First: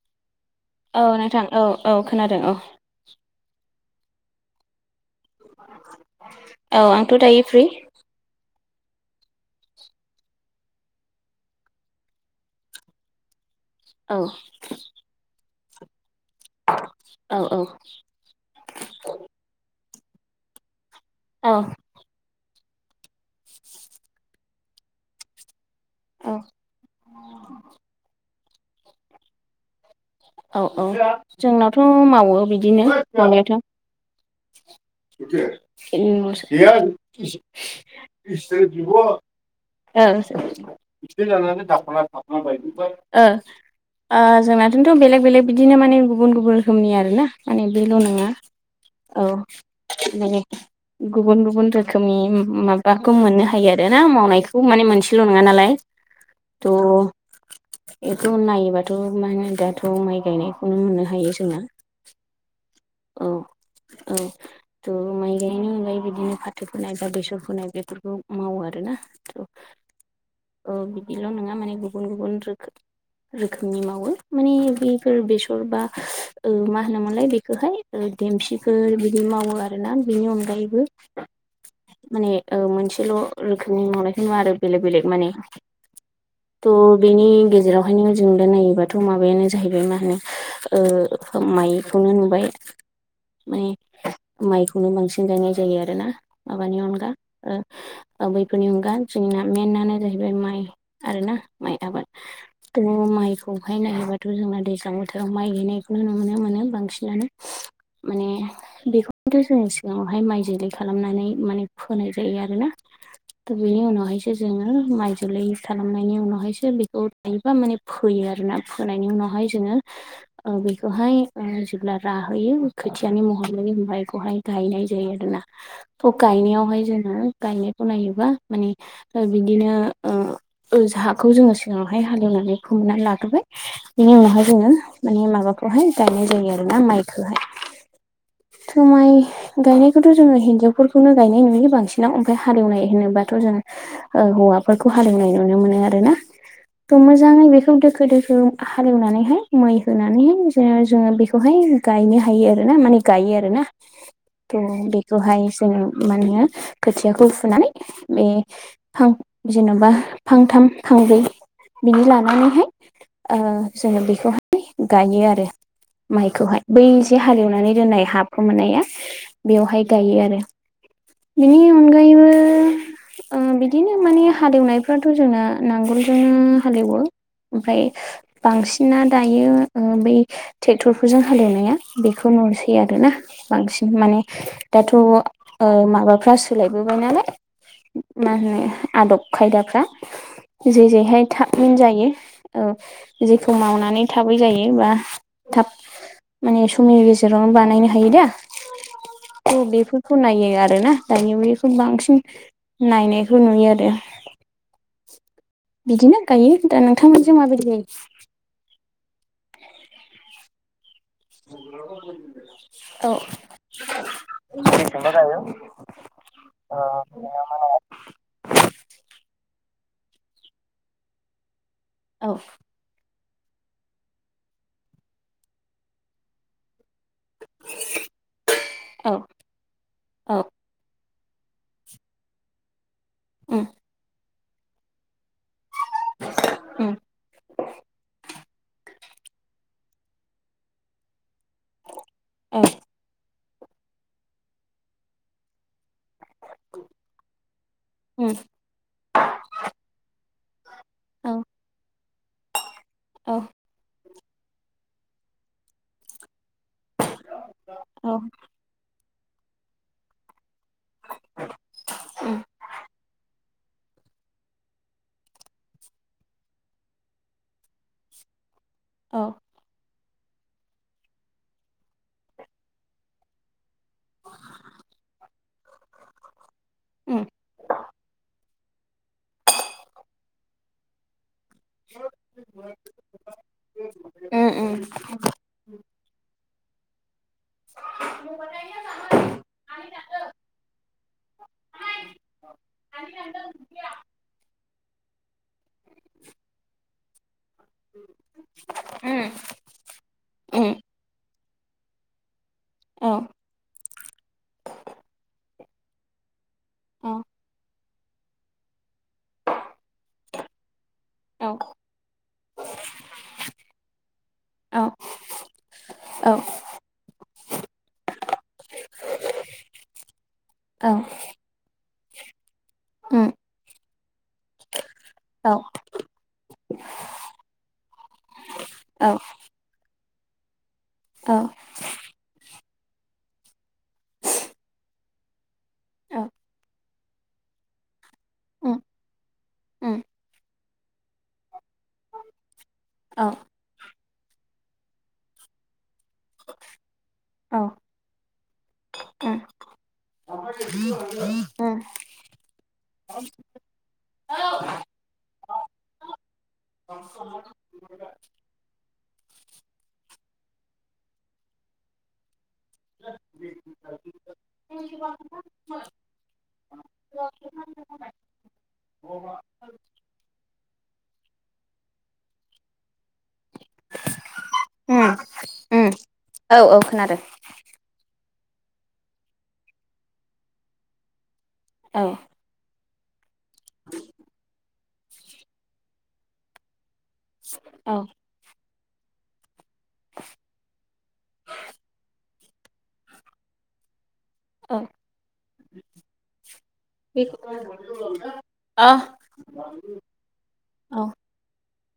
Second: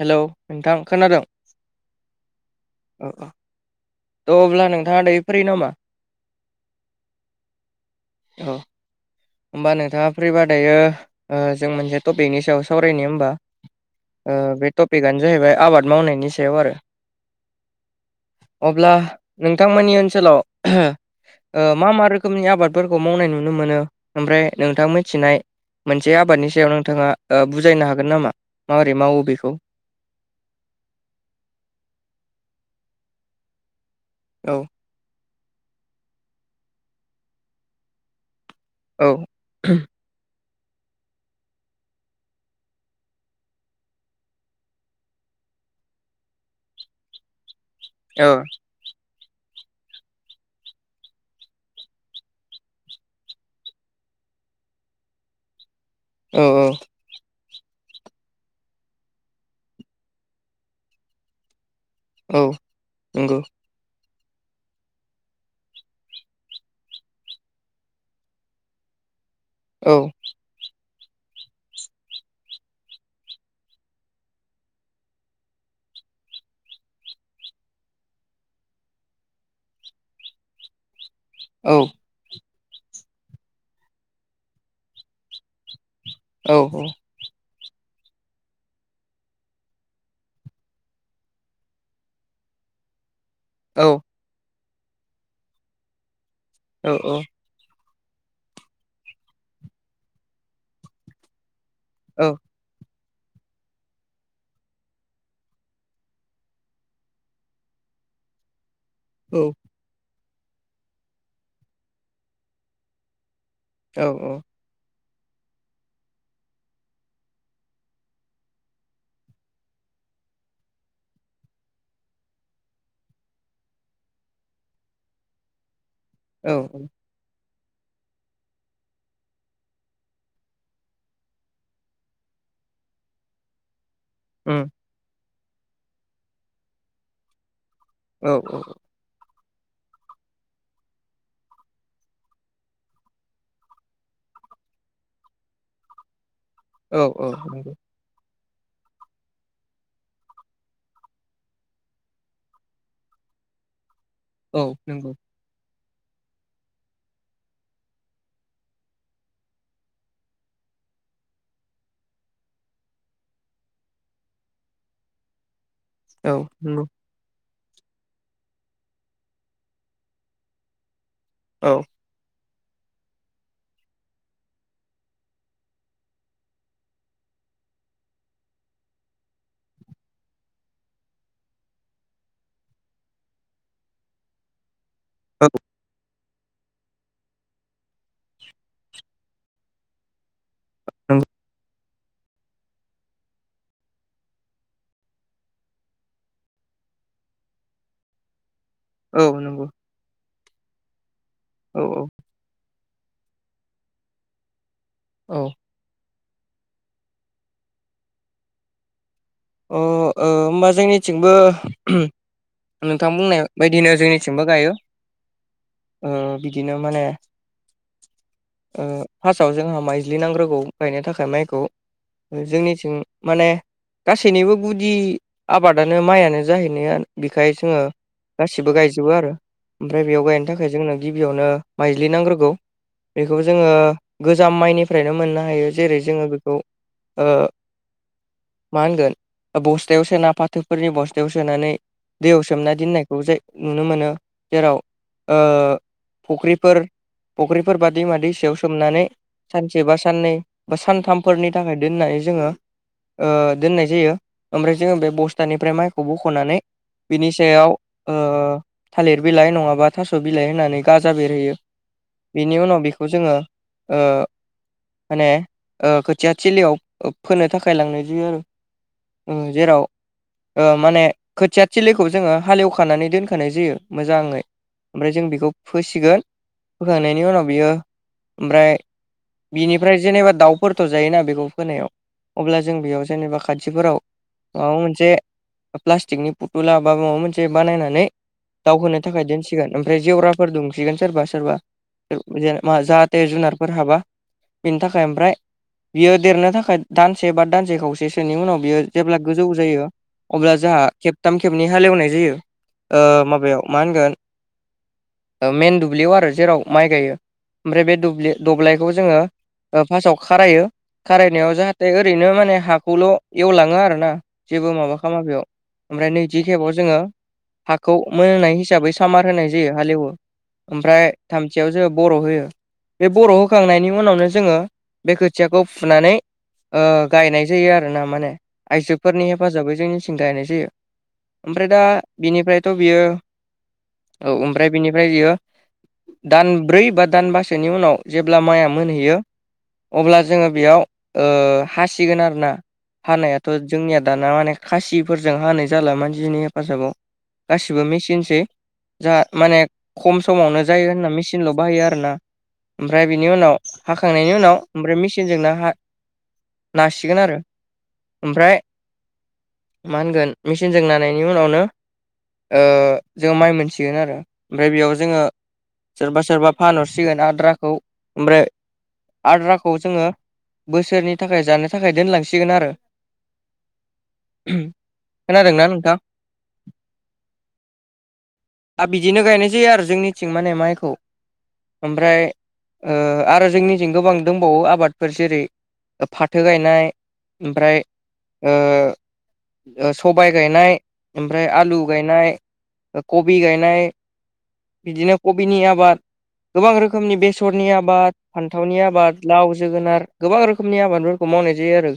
Hello. नोंथां औ खोनादों नोंथां औ औ खोनादों औ। औ औ थ' अब्ला नोंथाङा दै फ्रि नामा? औ आंथ' दायो फ्रि। औ। होमबा नोंथाङा फ्रिबा दायो जों मोनसे टपिकनि सायाव सावरायनि होमबा औ बे टपिकआनो जाहैबाय आबाद मावनायनि सायाव आरो औ औ। अब्ला नोंथांमोननि ओनसोलाव औ मा मा रोखोम रोखोमनि आबादफोरखौ मावनाय नुनो मोनो ओमफ्राय नोंथां मिथिनाय मोनसे औ आबादनि सायाव नोंथाङा बुजायनो हागोन नामा माबोरै मावो बेखौ औ औ जोंनावथ' मावो बिदिनो मावनायाथ' औ। [inaudible] औ। ओ ओ। जोंनाथ'थ' बेलेग बेलेग बिदिनो माने गुबुन गुबुन रोखोमनि आर ना माने बेल' औ नङा। औ माने गुबुन गुबुन रोखोमनि माबाखौ मोननो हायो आर ना मावनायखौ माने मोनसेल' नङा नालाय। औ औ थ' बेथ' नायोबाथ' म होन दाथ थ माइ गायनायखौनो मोननो हायो जोङो औ नंगौ औ-औ थ' माइ गायनायनि अनगायैबो बिदिनो फाथो फोनाय बा बेसर फोनाय बेफोरखौ मावो आरोना थ' औ औ बिदिल' नङा माने गुबुन गुबुन रोखो रोखोमनि मावो माने बेफोर बेसर बा मा होनोमोनलाय बेखौहाय देमसिखौ बिदि मावो आरोना बिनि अनगायैबो औ माने मोनसेल' रोखोमनि मावनायखौ नङा आरो बेलेक बेलेग माने औ थ' औ बेनि गेजेरावहायनो जों दा नायोबाथ' माबायानो जाहैबाय मा होनो ओ माइखौनो नुबाय माने औ माइखौनो बांसिन गायनाय जायो आरोना माबानि औ अनगा आरो बैफोरनि अनगा जोंना मेनानो जाहैबाय माइ आरोना माइ आबाद माइखौहाय नायोबाथ' जोंना दैज्लां बोथोराव माइ गायनायखौनो नुनो मोनो बांसिनानो माने बेखौनोथ' औ जों उनावहाय माइ जोलै खालामनानै माने फोनाय जायो आरोना दा बेनि औ उनावहायसो औ जोङो माइ जोलै खालामनायनि उनावहायसो बेखौ थायोबा माने फोयो आरोना फोनायनि उनावहाय जोङो ओ बेखौहाय जोब्ला आरो होयो खोथियानि महर मोनो ओमफ्राय बेखौहाय गायनाय जायो आरोना थ' गायनायावहाय औ जोङो गायनायखौ नायोबा माने ओ बिदिनो ओ हाखौ जोङो सिगाङावहाय हाल एवनानै फोमोननानै लाग्रोबाय बेनि उनावहाय जोङो उम माने माबाखौहाय गायनाय जायो आरोोना माइखौहाय औ थ' माइ गायनायखौथ' जोङो हिन्जावफोरखौनो गायनाय नुयो बांसिनाव ओमफ्राय हाले एवनाय होनोबाथ' जोङो ओ हौवाफोरखौ हाल एवनाय नुनो मोनो आरोना औ थ' औ मोजाङै बेखौ दोखो दोखो हाल एवनानैहाय मै होनानैहाय जोङो बेखौ हाय गायनो हायो आरो ना माने गायो आरो ना औ थ' नंगौ बेखौहाय जोङो मानो खोथियाखौ फुनानै बे फां जेन'बा फांथाम फांब्रै बिनि लानानैहाय ओ जोङो बेखौहाय गायो आरो औ माइखौहाय बै नंगौ से हाल एवनानै दोननाय हाखौ मोननाया बेयावहाय गायो आरो औ अनगायैबो बिदिनो माने हाल एवनायफ्राथ' जोंना नांगोलजोंनो हाल एवो ओमफ्राय बांसिना दायो ओ बै ट्रेक्टरफोरजों हाल एवनाया बेखौ नुनोसै आरोना बांसिन माने दाथ' ओ औ माबाफ्रा सोलायबोबाय नालाय मा होनो आदब खायदाफ्रा जे जेहाय नंगौ थाबैनो जायो औ जेखौ मावनानै थाबै जायो बा थाब माने समनि गेजेरावनो बानायनो हायो दा औ नंगौ थ' बेफोर खौ नायो आरोना दानि बेखौ औ बांसिन नायनायखौ नुयो आरो औ बिदिनो गायो दा नोंथांमोनजों माबायदि जायो? अ ओ होमबा जोंनि थिंबो औ नोंथां बुंनाय बायदिनो जोंनिथिंबो गायो ओ बिदिनो माने ओ फार्स्टआव जोंहा माइज्लिनांग्रोगौ गायनो थाखाय माइखौ औ जोंनिथिं माने गासैनिबो गुदि आबादानो माइयानो जाहैनाया बिखाय जोङो गासिबो औ गायजोबो आरो ओमफ्राय बेयाव औ गायनो थाखाय जोंनो गिबियावनो माइज्लि नांग्रोगौ बेखौ उम जोङो गोजाम माइनिफ्रायनो मोननो हायो जेरै जोङो बेखौ उम ओ [inaudible] मा होनगोन बस्थायाव सोना फाथोफोरनि बस्थायाव सोनानै दैयाव औ सोमना दोननायखौ जाय नुनो मोनो जेराव ओ फुख्रिफोर फुख्रिफोर बा दैमा उम दैसायाव सोमनानै सानसे बा साननै बा औ सानथामफोरनि थाखाय दोननानै जोङो ओ औ दोननाय जायो ओमफ्राय जोङो बे बसथानिफ्राय माइखौ बख'नानै बिनि सायाव ओ थालिर बिलाइ नङाबा थास' बिलाइ होनानै गाजा बेरहोयो उम बिनि उनाव बेखौ जोङो ओ माने खोथिया थिलियाव फोनो थाखाय लांनाय जायो आरो औ ओ जेराव माने खोथिया थिलिखौ जोङो हाल एवखानानै दोनखानाय जायो मोजाङै ओमफ्राय जों बेखौ फोसिगोन उम फोखांनायनि उनाव बियो ओमफ्राय बिनिफ्राय जेनेबा दाउफोरथ' जायोना बेखौ फोनायाव अब्ला जों बेयाव जेनेबा खाथिफोराव उम माबा मोनसे प्लासथाकनि दुला मा मोनसे बनानै दावहोनो थाखाय दोनसिगोन ओमफ्राय जेवराफोर दुमसिगोन सोरबा सोरबा जाहाथे जुनारफोर हाबा बेनि थाखाय ओमफ्राय बियो देरनो थाखाय दानसे बा दानसे खावसेसोनि उनाव बियो जेब्ला उम गोजौ जायो अब्ला उम जोंहा खेब थाम खेबनै हालेवनाय जायो माबायाव मा होनगोन मेन दुब्लियाव आरो जेराव माइ गायो उम ओमफ्राय बे दुब्लि दब्लायखौ जोङो फार्स्टआव खारायो औ उम औ खारायनायाव जाहाथे ओरैनो माने हाब थ' एवलाङो आरोना जेबो औ माबा खालामा बेयाव औ उम औ उम ओमफ्राय नैथि खेबाव जोङो हाखौ मोनोनाय हिसाबै सामार होनाय जायो हालेवो उम ओमफ्राय थामथियाव जे बर' होयो बे उम बर' होखांनायनि उनावनो जोङो बे खोथियाखौ फुनानै गायनाय जायो आरो ना माने आइजोफोरनि हेफाजाबै जोंनिथिं गायनाय जायो औ ओमफ्राय दा बिनिफ्रायथ' बियो औ ओमफ्राय बिनिफ्राय बियो दानब्रै बा दानबासोनि उनाव जेब्ला माइआ मोनहैयो अब्ला जोङो बेयाव हासिगोन आरोना हानायाथ' जोंनिया दाना माने खासिफोरजों हानाय जाला मानसिनि हेफाजाबाव गासिबो मेचिनसै जा माने खम समावनो जायो होनना मेचिनल' बाहायो आरो ना ओमफ्राय बिनि उनाव हाखांनायनि उनाव ओमफ्राय मेसिनजोंनो हा नासि सिगोन आरो ओमफ्राय मा होनगोन मेचिनजों नानायनि उनावनो जोङो माइ मोनसिगोन आरो ओमफ्राय बेयाव जोङो सोरबा सोरबा फानहरसिगोन आद्राखौ ओमफ्राय आद्राखौ जोङो बोसोरनि थाखाय जानो थाखाय दोनलांसिगोन आरो खोनादोंना नोंथां औ औ खोनादों आ बिदिनो गायनाय जायो आरो जोंनिथिं माने माइखौ औ ओमफ्राय आरो जोंनिथिं गोबां दंबावो आबादफोर जेरै फाथो गायनाय ओमफ्राय औ ओ सबाय गायनाय ओमफ्राय आलु गायनाय कबि गायनाय औ बिदिनो कबिनि आबाद गोबां रोखोम खोमनि बेखौ बेसरनि आबाद फान्थावनि अ आबाद लाव जोगोनार गोबां रोखोमनि औ आबादफोरखौ मावनाय जायो आरो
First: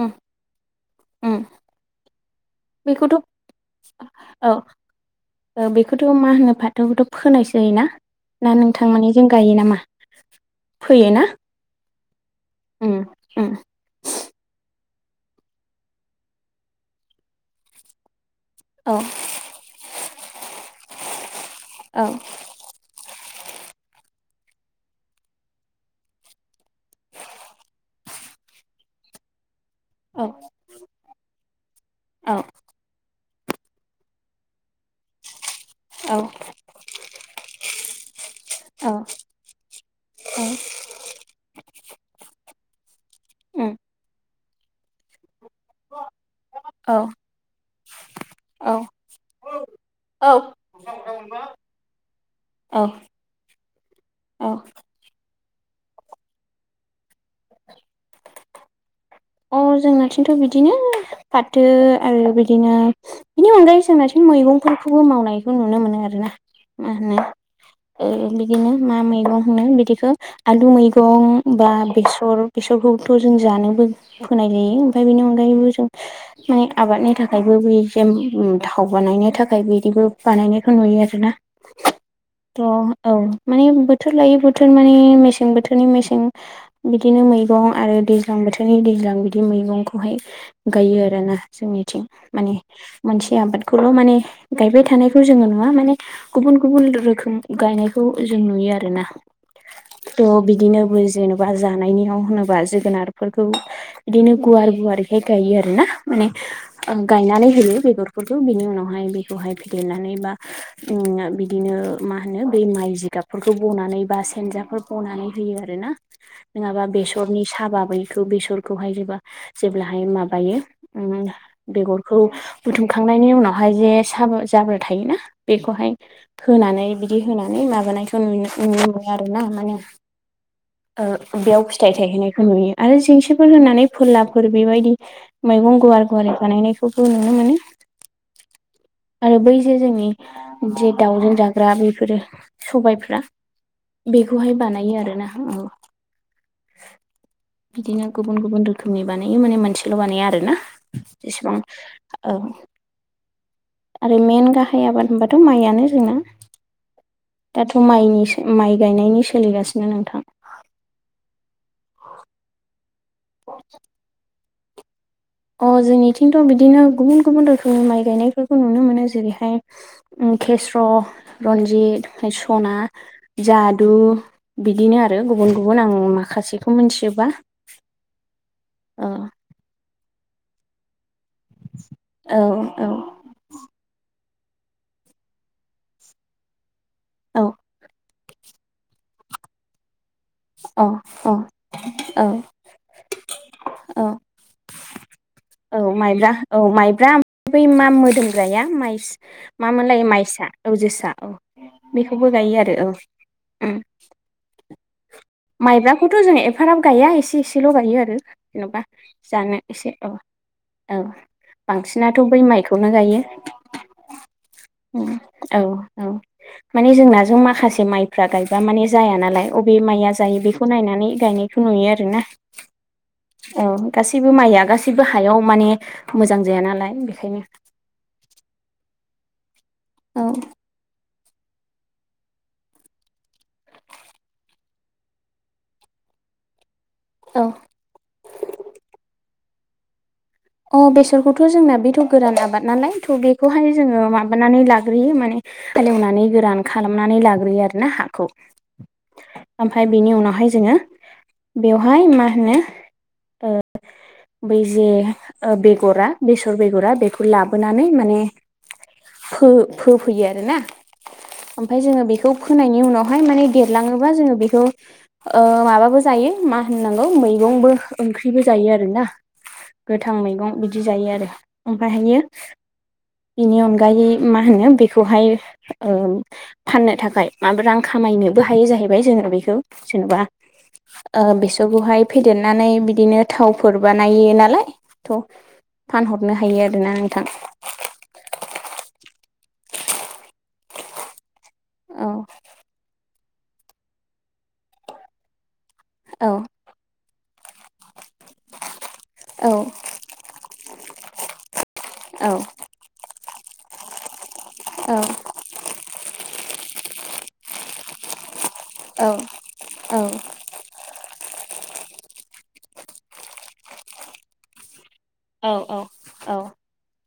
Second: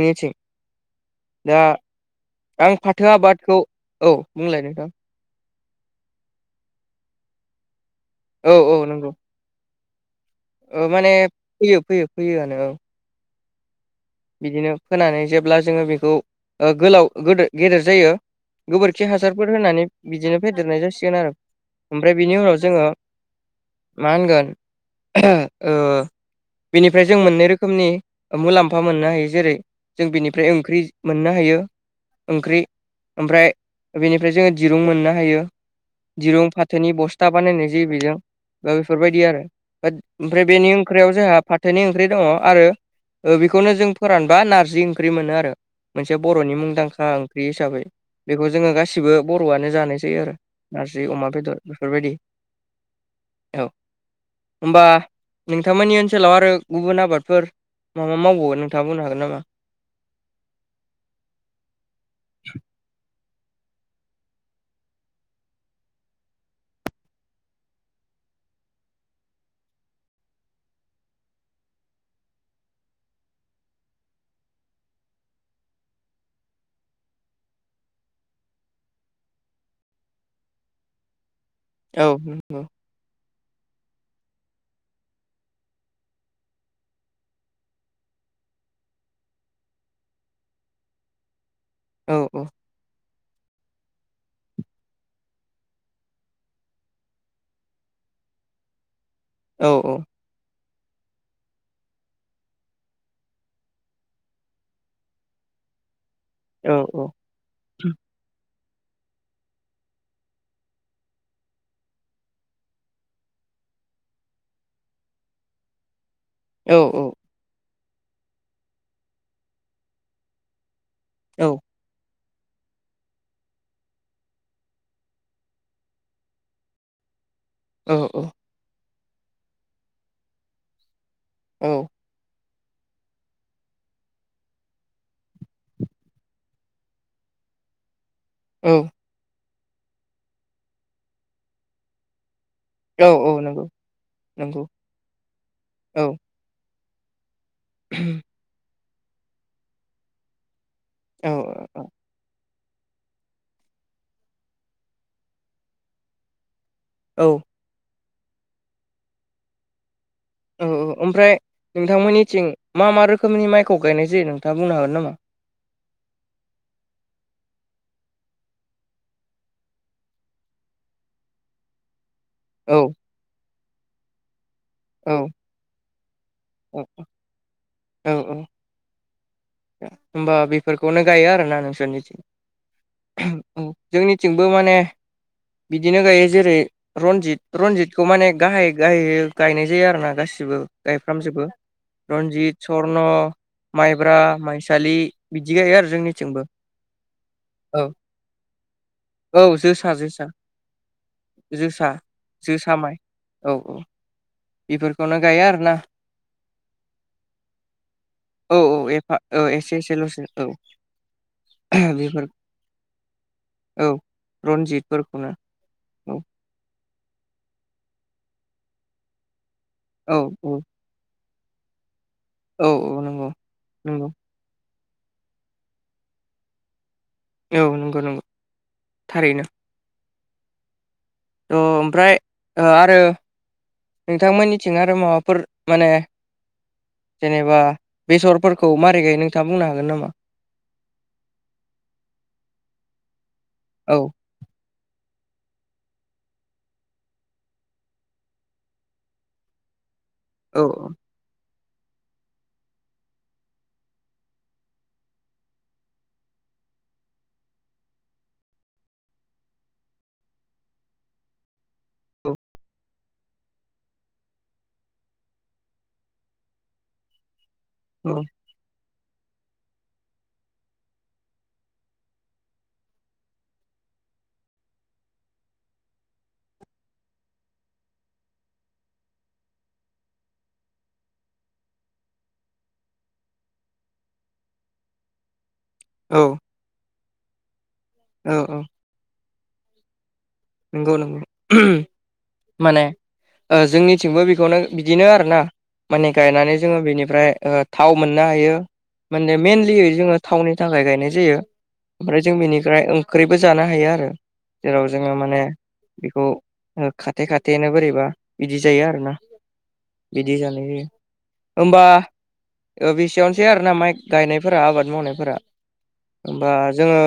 उम उम दा आं फाथो बेखौथ' आबादखौ औ बुंलाय नोंथां ओ बेखौथ' मा होनो फाथोखौथ' फोनायसोयोना औ ना औ नंगौ नोंथांमानि जों गायो नामा ओ फोयो माने ना फोयो फोयो फोयोआनो औ उम उम बिदिनो फोनानै जेब्ला जोङो बेखौ ओ गोलाव गो गेदेर जायो औ गोबोरखि हासारफोर होनानै बिदिनो फेदेरनाय जासिगोन आरो औ ओमफ्राय बिनि उनाव जोङो मा होनगोन ओ बेनिफ्राय जों मोननै रोखोमनि मुलाम फा मोननो हायो जेरै जों औ बिनिफ्राय ओंख्रि मोननो हायो ओंख्रि ओमफ्राय बेनिफ्राय जोङो दिरुं मोननो हायो औ दिरुं फाथोनि बस्था बानायनाय जायो बेजों दा बेफोरबायदि आरो ओमफ्राय बेनि ओंख्रियाव जोंहा फाथोनि ओंख्रि दङ आरो बे खौनो जों फोरानबा नारजि ओंख्रि मोनो आरो मोनसे बर'नि औ मुंदांखा ओंख्रि हिसाबै बेखौ जोङो औ गासिबो बर'आनो जानायसै आरो नारजि अमा बेदर बेफोरबायदि औ औ होनबा नोंथांमोननि ओनसोलाव आरो गुबुन आबादफोर मा मावबावो नोंथाङा बुंनो हागोन नामा अ जोंनाथिंथ' बिदिनो फाथो आरो बिदिनो बेनि अनगायै जोंनाथिं मैगंफोरखौबो मावनायखौ नुनो मोनो आरोना मा होनो ओ बिदिनो मा मैगं होनो बिदिखौ आलु मैगं बा बेसर बेसरखौथ' जों जानोबो फोनाय नुयो ओमफ्राय बेनि अनगायैबो जों माने आबादनि थाखायबो बे जे थाव बानायनो थाखाय बिदिबो बानायनायखौ नुयो आरोना औ नंगौ अ औ माने बोथोर लायै बोथोर माने मेसें बोथोरनि मेसें बिदिनो मैगं आरो दैज्लां बोथोरनि दैज्लां बि दि मैगंखौहाय गायो आरोना जोंनिथिं औ माने मोनसे आबादखौल' माने गायबाय थानायखौ जोङो नुवा माने गुबुन गुबुन रोखोम गायनायखौ जों नुयो आरोना औ औ थ' बिदिनो बै जेनेबा जानायनियाव होनोबा जोगोनारफोरखौ बिदिनो गुवार गुवारैहाय गायो आरोना माने औ गायनानै होयो बेगर फोरखौ बिनि उनावहाय बेखौहाय फेदेरनानै बा उम बिदिनो मा होनो बै माइ जिगाब फोरखौ बनानै बा सेनजाफोर बनानै होयो आरो ना औ नोङाबा बेसरनि साहाबा बैखौ बेसर खौहाय जे जेब्लाहाय माबायो उम औ बेगरखौ बुथुमखांनायनि उनावहाय जे साब जाब्रा थायोना बेखौहाय होनानै बिदि होनानै औ माबानायखौ नु औ नुनो मोनो आरो ना माने ओ बेयाव औ फिथाइ थायहैनायखौ नुयो आरो जेंसिफोर होनानै फोरलाफोर बेबायदि मैगं गुवार गुवारि बानायनायखौबो नुनो मोनो औ आरो बै जे जोंनि जे दाउजों जाग्रा बेफोरो औ सबायफ्रा औ नंगौ बेखौहाय नंगौ बानायो आरोना औ औ बिदिनो गुबुन गुबुन रोखोमनि बानायो माने मोनसेल' बानायो आरोना औ जेसेबां औ आरो मेन गाहाय आबाद होनबाथ' माइआनो जोंना औ दाथ' माइनि माइ गायनायनि सोलिगासिनो नोंथां औ औ ओमफ्राय नोंथांमोननिथिं मा मा रोखोमनि माइखौ गायनाय जायो नोंथाङा बुंनो हागोन नामा अ जोंनिथिंथ' बिदिनो गुबुन गुबुन रोखोमनि माइ गायनायफोरखौ नुनो मोनो जेरैहाय केेस्र' रन्जित सना औ जादु बिदिनो आरो औ गुबुन गुबुन आं माखासेखौ औ मिथियोबा ओ होनोमबा बेफोरखौनो गायो आरोना औ नोंसोरनिथिं जोंनिथिंबो माने बिदिनो गायो जेरै औ रनजित रनजितखौ माने गाहाय गाहाय गायनाय जायो आरो ना गासि बो औ गायफ्रामजोबो औ औ रनजित सरन माइब्रा औ माइसालि बिदि गायो औ आरो माइब्रा जोंनिथिंबो औ माइब्रा बै मा औ मोदोमग्राया माइ औ मा जोसा मोनलायो जोसा माइसा औ जोसा औ जोसा बेखौबो गायो जोसा आरो औ माइ औ औ उम बेफोरखौनो गायो आरो माइब्राखौथ' जों एफाराब गायो एसे एसेल' गायो आरो औ जेन' औ एफा औ एसे एसेल'सो औ औ बांसिनाथ' बेफोर बै माइखौनो गायो औ रनजितफोरखौनो औ औ माने जोंनााजों माखासे माइफ्रा गायबा माने जाया नालाय अबे माइ औ जायो औ बेखौ नायनानै गायनायखौ नुयो आरोना औ औ नंगौ औ नंगौ गासैबो माइया गासैबो हायाव माने मोजां जाया नालाय बेखायनो औ नंगौ नंगौ थारैनो औ थ' ओमफ्राय आरो नोंथांमोननिथिं आरो माबाफोर माने औ जेनेबा बेसरफोरखौ मारै गायो नोंथाङा बुंनो हागोन नामा अ बेसरखौथ' जोंना बेथ' गोरान आबाद नालाय थ' बेखौहाय औ जोङो मा बानानै लाग्रोयो माने हालेवनानै गोरान खालामनानै लाग्रोयो आरो ना हाखौ ओमफ्राय बिनि उनाव हाय औ जोङो बेयावहाय मा होनो ओ बै जे ओ बेगरा बेसर बेगरा बेखौ लाबोनानै माने फो फोफैयो आरोना ओमफाय जोङो बेखौ फोनायनि उनावहाय माने देरलाङोबा जोङो बेखौ ओ माबाबो जायो मा होननांगौ मैगंबो औ ओंख्रिबो जायो आरोना गोथां मैगं बिदि जायो आरो ओमफ्रायहायो बेनि अनगायै मा होनो बेखौहाय ओ फाननो थाखाय माबा रां खामायनोबो हायो जाहैबाय जोङो बेखौ जेन'बा बेसरखौहाय फेदेरनानै बिदिनो थावफोर बानायो नालाय थ' औ फानहरनो हायो आरोना नोंथां औ औ नंगौ नंगौ औ माने ओ जोंनिथिंबो बेखौनो बिदिनो आरोना माने औ गायनानै जोङो बेनिफ्राय थाव मोननो हायो माने औ मइेनलि जोङो थावनि थाखाय गायनाय जायो ओमफ्राय औ जों बेनिफ्राय ओंख्रिबो जानो हायो आरो जेराव जों जोङो माने बेखौ ओ खाथे खाथेनो बोरैबा बिदि जायो औ आरोना औ बिदि जानाय जायो होमबा बेसेयावनोसै आरो ना माइ गायनायफोरा आबाद मावनायफोरा औ औ औ होमबा जोङो